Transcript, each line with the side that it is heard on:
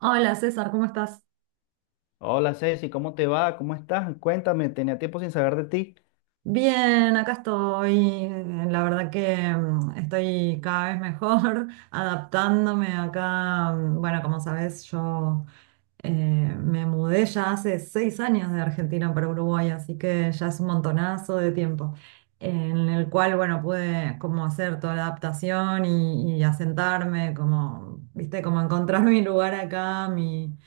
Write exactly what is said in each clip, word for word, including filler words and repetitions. right: Hola César, ¿cómo estás?
left: Hola Ceci, ¿cómo te va? ¿Cómo estás? Cuéntame, tenía tiempo sin saber de ti.
right: Bien, acá estoy. eh, La verdad que mm, estoy cada vez mejor adaptándome acá. mm, Bueno, como sabes, yo eh, me mudé ya hace seis años de Argentina para Uruguay, así que ya es un montonazo de tiempo, en el cual, bueno, pude como hacer toda la adaptación y, y asentarme, como, viste, como encontrar mi lugar acá, mi.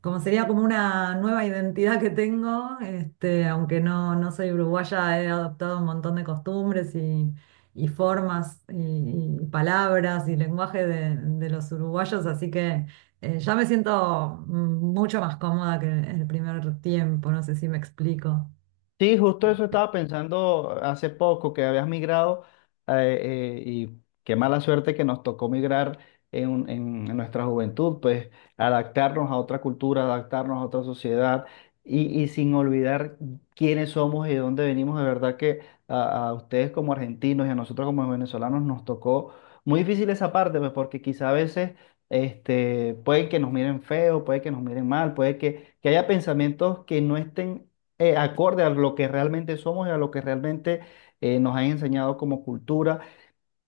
right: Como sería como una nueva identidad que tengo, este, aunque no, no soy uruguaya, he adoptado un montón de costumbres y, y formas y, y palabras y lenguaje de, de los uruguayos, así que eh, ya me siento mm, mucho más cómoda que el primer tiempo, no sé si me explico.
left: Sí, justo eso estaba pensando hace poco, que habías migrado eh, eh, y qué mala suerte que nos tocó migrar en, un- en- en nuestra juventud, pues adaptarnos a otra cultura, adaptarnos a otra sociedad y, y sin olvidar quiénes somos y de dónde venimos. De verdad que a, a ustedes como argentinos y a nosotros como venezolanos nos tocó muy difícil esa parte, pues porque quizá a veces este, puede que nos miren feo, puede que nos miren mal, puede que, que haya pensamientos que no estén eh, acorde a lo que realmente somos y a lo que realmente eh, nos han enseñado como cultura.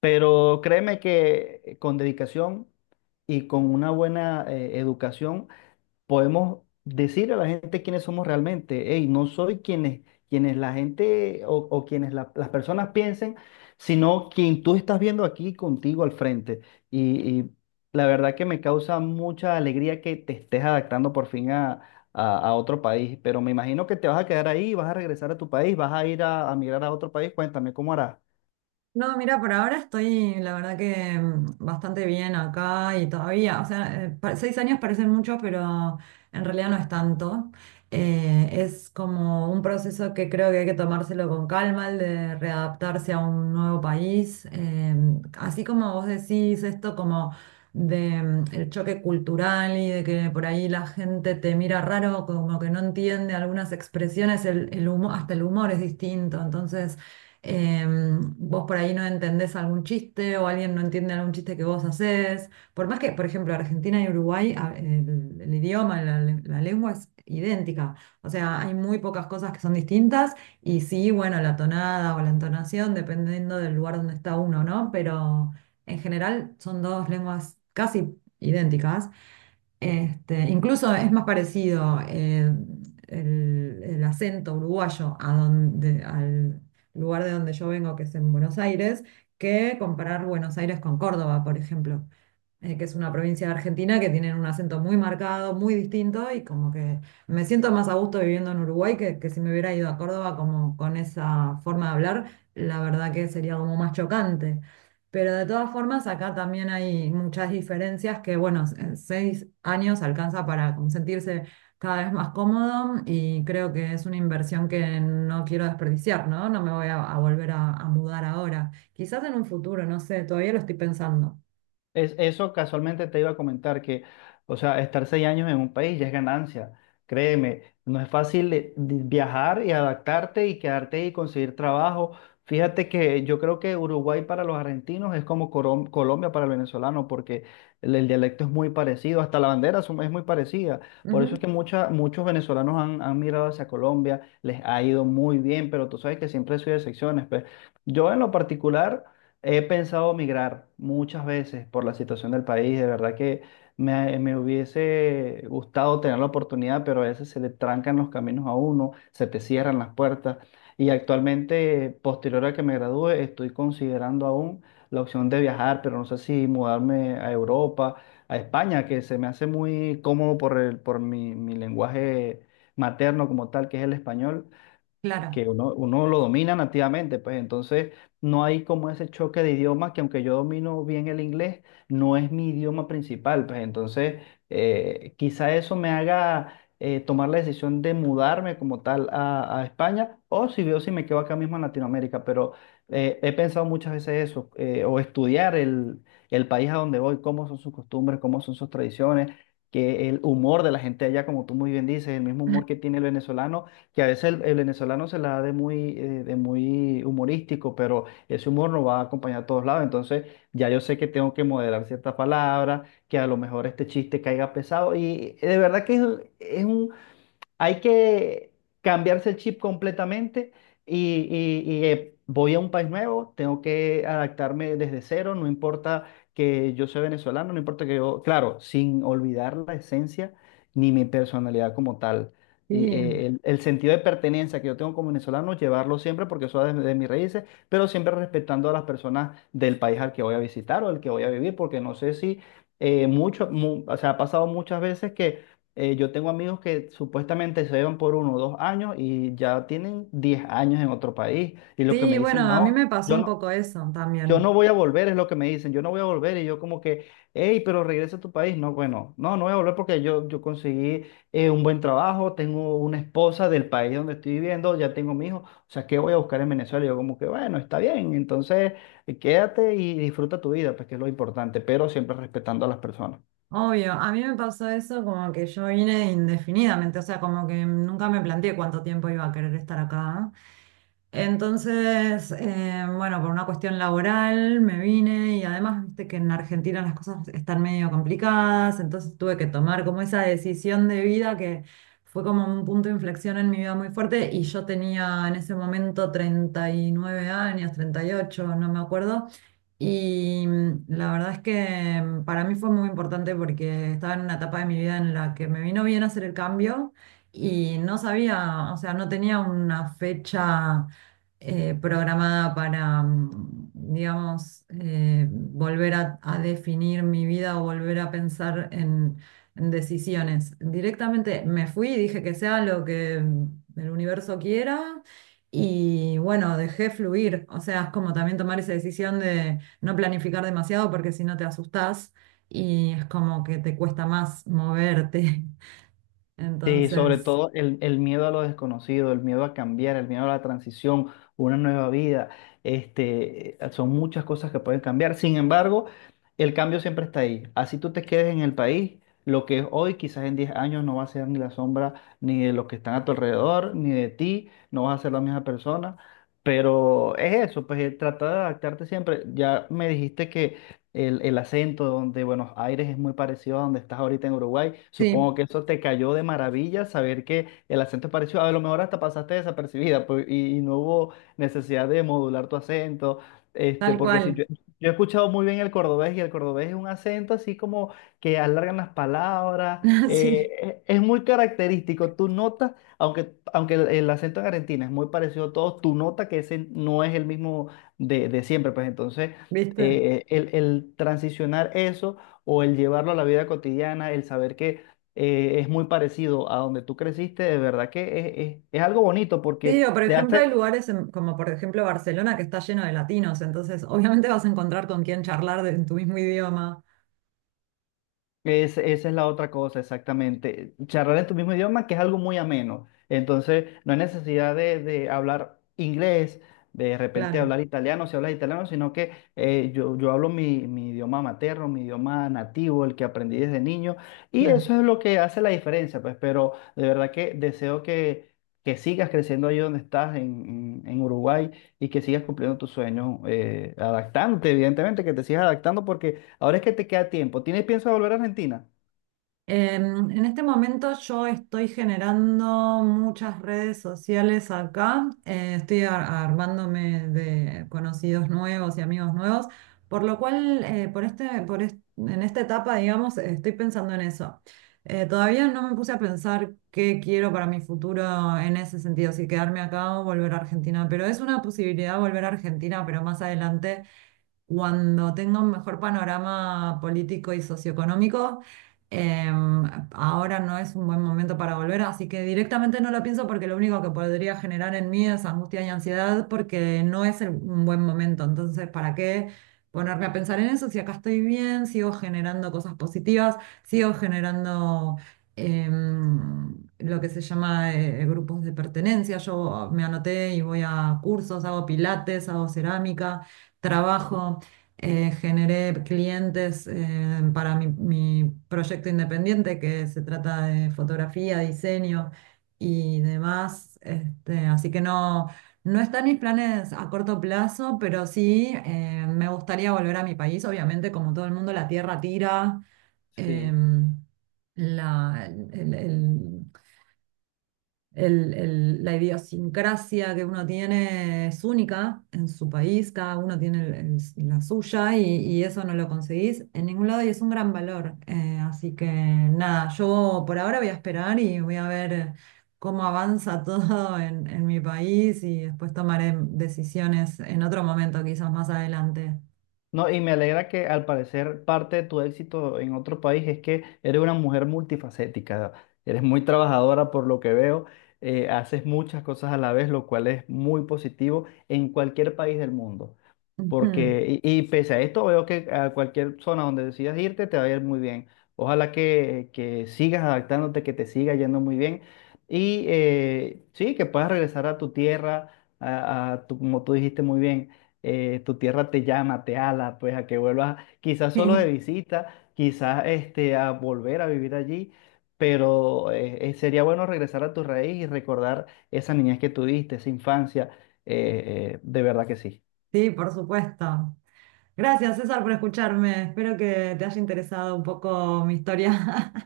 left: Pero créeme que eh, con dedicación y con una buena eh, educación podemos decir a la gente quiénes somos realmente. Hey, no soy quienes, quienes la gente o, o quienes la- las personas piensen, sino quien tú estás viendo aquí contigo al frente. Y, y la verdad que me causa mucha alegría que te estés adaptando por fin a, a- a otro país, pero me imagino que te vas a quedar ahí, vas a regresar a tu país, vas a ir a, a migrar a otro país. Cuéntame, ¿cómo harás?
right: No, mira, por ahora estoy, la verdad que mm, bastante bien acá y todavía, o sea, eh, pa- seis años parecen muchos, pero en realidad no es tanto. Eh, es como un proceso que creo que hay que tomárselo con calma, el de readaptarse a un nuevo país. Eh, así como vos decís esto, como de mm, el choque cultural y de que por ahí la gente te mira raro, como que no entiende algunas expresiones, el, el humo- hasta el humor es distinto, entonces eh, vos por ahí no entendés algún chiste o alguien no entiende algún chiste que vos haces. Por más que, por ejemplo, Argentina y Uruguay, a- el, el idioma, la, la lengua es idéntica. O sea, hay muy pocas cosas que son distintas y sí, bueno, la tonada o la entonación, dependiendo del lugar donde está uno, ¿no? Pero en general son dos lenguas casi idénticas. Este, incluso es más parecido eh, el, el acento uruguayo a donde, al lugar de donde yo vengo, que es en Buenos Aires, que comparar Buenos Aires con Córdoba, por ejemplo, eh, que es una provincia de Argentina que tienen un acento muy marcado, muy distinto, y como que me siento más a gusto viviendo en Uruguay que, que si me hubiera ido a Córdoba como con esa forma de hablar, la verdad que sería como más chocante. Pero de todas formas, acá también hay muchas diferencias que, bueno, en seis años alcanza para como sentirse cada vez más cómodo y creo que es una inversión que no quiero desperdiciar, ¿no? No me voy a, a volver a, a mudar ahora. Quizás en un futuro, no sé, todavía lo estoy pensando.
left: Es, eso casualmente te iba a comentar que, o sea, estar seis años en un país ya es ganancia. Créeme, no es fácil de- de viajar y adaptarte y quedarte y conseguir trabajo. Fíjate que yo creo que Uruguay para los argentinos es como Corom- Colombia para el venezolano, porque el, el dialecto es muy parecido, hasta la bandera es es muy parecida. Por eso es
right: Ujú.
left: que mucha- muchos venezolanos han, han migrado hacia Colombia, les ha ido muy bien, pero tú sabes que siempre soy de excepciones. Pues yo en lo particular. He pensado migrar muchas veces por la situación del país. De verdad que me, me hubiese gustado tener la oportunidad, pero a veces se le trancan los caminos a uno, se te cierran las puertas. Y actualmente, posterior a que me gradúe, estoy considerando aún la opción de viajar, pero no sé si mudarme a Europa, a España, que se me hace muy cómodo por el, por mi, mi lenguaje materno como tal, que es el español que
right: Claro.
left: uno, uno lo domina nativamente, pues entonces no hay como ese choque de idiomas que aunque yo domino bien el inglés, no es mi idioma principal, pues entonces eh, quizá eso me haga eh, tomar la decisión de mudarme como tal a, a España o si veo si me quedo acá mismo en Latinoamérica, pero eh, he pensado muchas veces eso, eh, o estudiar el, el país a donde voy, cómo son sus costumbres, cómo son sus tradiciones, que el humor de la gente allá, como tú muy bien dices, el mismo humor que tiene el venezolano que a veces el, el venezolano se la da de muy, eh, de muy humorístico, pero ese humor no va a acompañar a todos lados. Entonces, ya yo sé que tengo que moderar ciertas palabras, que a lo mejor este chiste caiga pesado. Y de verdad que es, un- es un, hay que cambiarse el chip completamente y, y- y, eh, voy a un país nuevo, tengo que adaptarme desde cero, no importa que yo sea venezolano, no importa que yo, claro, sin olvidar la esencia ni mi personalidad como tal. Y,
right: Sí,
left: eh, el, el sentido de pertenencia que yo tengo como venezolano, llevarlo siempre porque eso es de, de mis raíces, pero siempre respetando a las personas del país al que voy a visitar o al que voy a vivir, porque no sé si eh, mucho, mu- o sea, ha pasado muchas veces que eh, yo tengo amigos que supuestamente se llevan por uno o dos años y ya tienen diez años en otro país. Y lo que me
right: sí,
left: dicen,
right: bueno, a mí
left: no,
right: me pasó
left: yo
right: un
left: no,
right: poco eso
left: yo
right: también.
left: no voy a volver, es lo que me dicen, yo no voy a volver. Y yo como que, hey, pero regresa a tu país. No, bueno, no, no voy a volver porque yo, yo conseguí eh, un buen trabajo, tengo una esposa del país donde estoy viviendo, ya tengo mi hijo. O sea, ¿qué voy a buscar en Venezuela? Y yo como que, bueno, está bien, entonces eh, quédate y disfruta tu vida, pues que es lo importante, pero siempre respetando a las personas.
right: Obvio, a mí me pasó eso como que yo vine indefinidamente, o sea, como que nunca me planteé cuánto tiempo iba a querer estar acá. Entonces, eh, bueno, por una cuestión laboral me vine y además, viste que en Argentina las cosas están medio complicadas, entonces tuve que tomar como esa decisión de vida que fue como un punto de inflexión en mi vida muy fuerte y yo tenía en ese momento treinta y nueve años, treinta y ocho, no me acuerdo. Y mm, la verdad es que mm, para mí fue muy importante porque estaba en una etapa de mi vida en la que me vino bien hacer el cambio y no sabía, o sea, no tenía una fecha eh, programada para, mm, digamos, eh, volver a, a definir mi vida o volver a pensar en, en decisiones. Directamente me fui y dije que sea lo que mm, el universo quiera y bueno, dejé fluir. O sea, es como también tomar esa decisión de no planificar demasiado porque si no te asustás y es como que te cuesta más moverte.
left: Sí, sobre
right: Entonces,
left: todo el, el miedo a lo desconocido, el miedo a cambiar, el miedo a la transición, una nueva vida, este, son muchas cosas que pueden cambiar. Sin embargo, el cambio siempre está ahí. Así tú te quedes en el país, lo que es hoy, quizás en diez años no va a ser ni la sombra ni de los que están a tu alrededor, ni de ti, no vas a ser la misma persona. Pero es eso, pues eh, tratar de adaptarte siempre. Ya me dijiste que el, el acento, donde Buenos Aires es muy parecido a donde estás ahorita en Uruguay.
right: sí,
left: Supongo que eso te cayó de maravilla saber que el acento es parecido. A lo mejor hasta pasaste desapercibida pues, y, y no hubo necesidad de modular tu acento. Este,
right: tal
left: porque sí,
right: cual.
left: yo, yo he escuchado muy bien el cordobés y el cordobés es un acento así como que alargan las palabras,
right: Sí,
left: eh, es es muy característico. Tú notas, aunque, aunque el, el acento en Argentina es muy parecido a todos, tú notas que ese no es el mismo de, de siempre. Pues entonces,
right: ¿viste?
left: eh, el, el transicionar eso o el llevarlo a la vida cotidiana, el saber que eh, es muy parecido a donde tú creciste, de verdad que es, es- es algo bonito porque
right: Sí, o por
left: te
right: ejemplo
left: hace,
right: hay lugares en- como por ejemplo Barcelona que está lleno de latinos, entonces obviamente vas a encontrar con quién charlar de- en tu mismo idioma.
left: Es, esa es la otra cosa, exactamente. Charlar en tu mismo idioma, que es algo muy ameno. Entonces, no hay necesidad de, de hablar inglés, de repente
right: Claro,
left: hablar italiano, si hablas italiano, sino que eh, yo, yo hablo mi, mi idioma materno, mi idioma nativo, el que aprendí desde niño, y
right: claro.
left: eso es lo que hace la diferencia, pues, pero de verdad que deseo que, que sigas creciendo ahí donde estás, en, en- en Uruguay, y que sigas cumpliendo tus sueños, eh, adaptándote, evidentemente, que te sigas adaptando porque... Ahora es que te queda tiempo. ¿Tienes pienso de volver a Argentina?
right: Em, en este momento yo estoy generando muchas redes sociales acá, eh, estoy ar- armándome de conocidos nuevos y amigos nuevos, por lo cual eh, por este, por est- en esta etapa, digamos, eh, estoy pensando en eso. Eh, todavía no me puse a pensar qué quiero para mi futuro en ese sentido, si quedarme acá o volver a Argentina, pero es una posibilidad volver a Argentina, pero más adelante cuando tenga un mejor panorama político y socioeconómico, em, ahora no es un buen momento para volver, así que directamente no lo pienso porque lo único que podría generar en mí es angustia y ansiedad porque no es el- un buen momento. Entonces, ¿para qué ponerme a pensar en eso si acá estoy bien, sigo generando cosas positivas, sigo generando... em, lo que se llama eh, grupos de pertenencia. Yo me anoté y voy a cursos, hago pilates, hago cerámica, trabajo, eh, generé clientes eh, para mi, mi proyecto independiente que se trata de fotografía, diseño y demás. Este, así que no, no están mis planes a corto plazo, pero sí eh, me gustaría volver a mi país. Obviamente, como todo el mundo, la tierra tira.
left: Sí,
right: Em, la, el, el- el- el- la idiosincrasia que uno tiene es única en su país, cada uno tiene el- el- la suya y, y eso no lo conseguís en ningún lado y es un gran valor. Eh, así que nada, yo por ahora voy a esperar y voy a ver cómo avanza todo en, en mi país y después tomaré decisiones en otro momento, quizás más adelante.
left: no, y me alegra que al parecer parte de tu éxito en otro país es que eres una mujer multifacética, eres muy trabajadora por lo que veo, eh, haces muchas cosas a la vez, lo cual es muy positivo en cualquier país del mundo.
right: Ujú.
left: Porque, y, y pese a esto, veo que a cualquier zona donde decidas irte te va a ir muy bien. Ojalá que, que sigas adaptándote, que te siga yendo muy bien. Y eh, sí, que puedas regresar a tu tierra, a, a tu, como tú dijiste muy bien, eh, tu tierra te llama, te ala, pues a que vuelvas, quizás solo de
right: Sí,
left: visita, quizás este, a volver a vivir allí. Pero eh, eh, sería bueno regresar a tu raíz y recordar esa niñez que tuviste, esa infancia. Eh, eh, de verdad que sí.
right: sí, por supuesto. Gracias, César, por escucharme. Espero que te haya interesado un poco mi historia.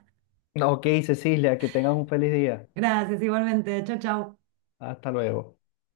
left: No, ok, Cecilia, que tengas un feliz día.
right: Gracias, igualmente. Chao, chao.
left: Hasta luego.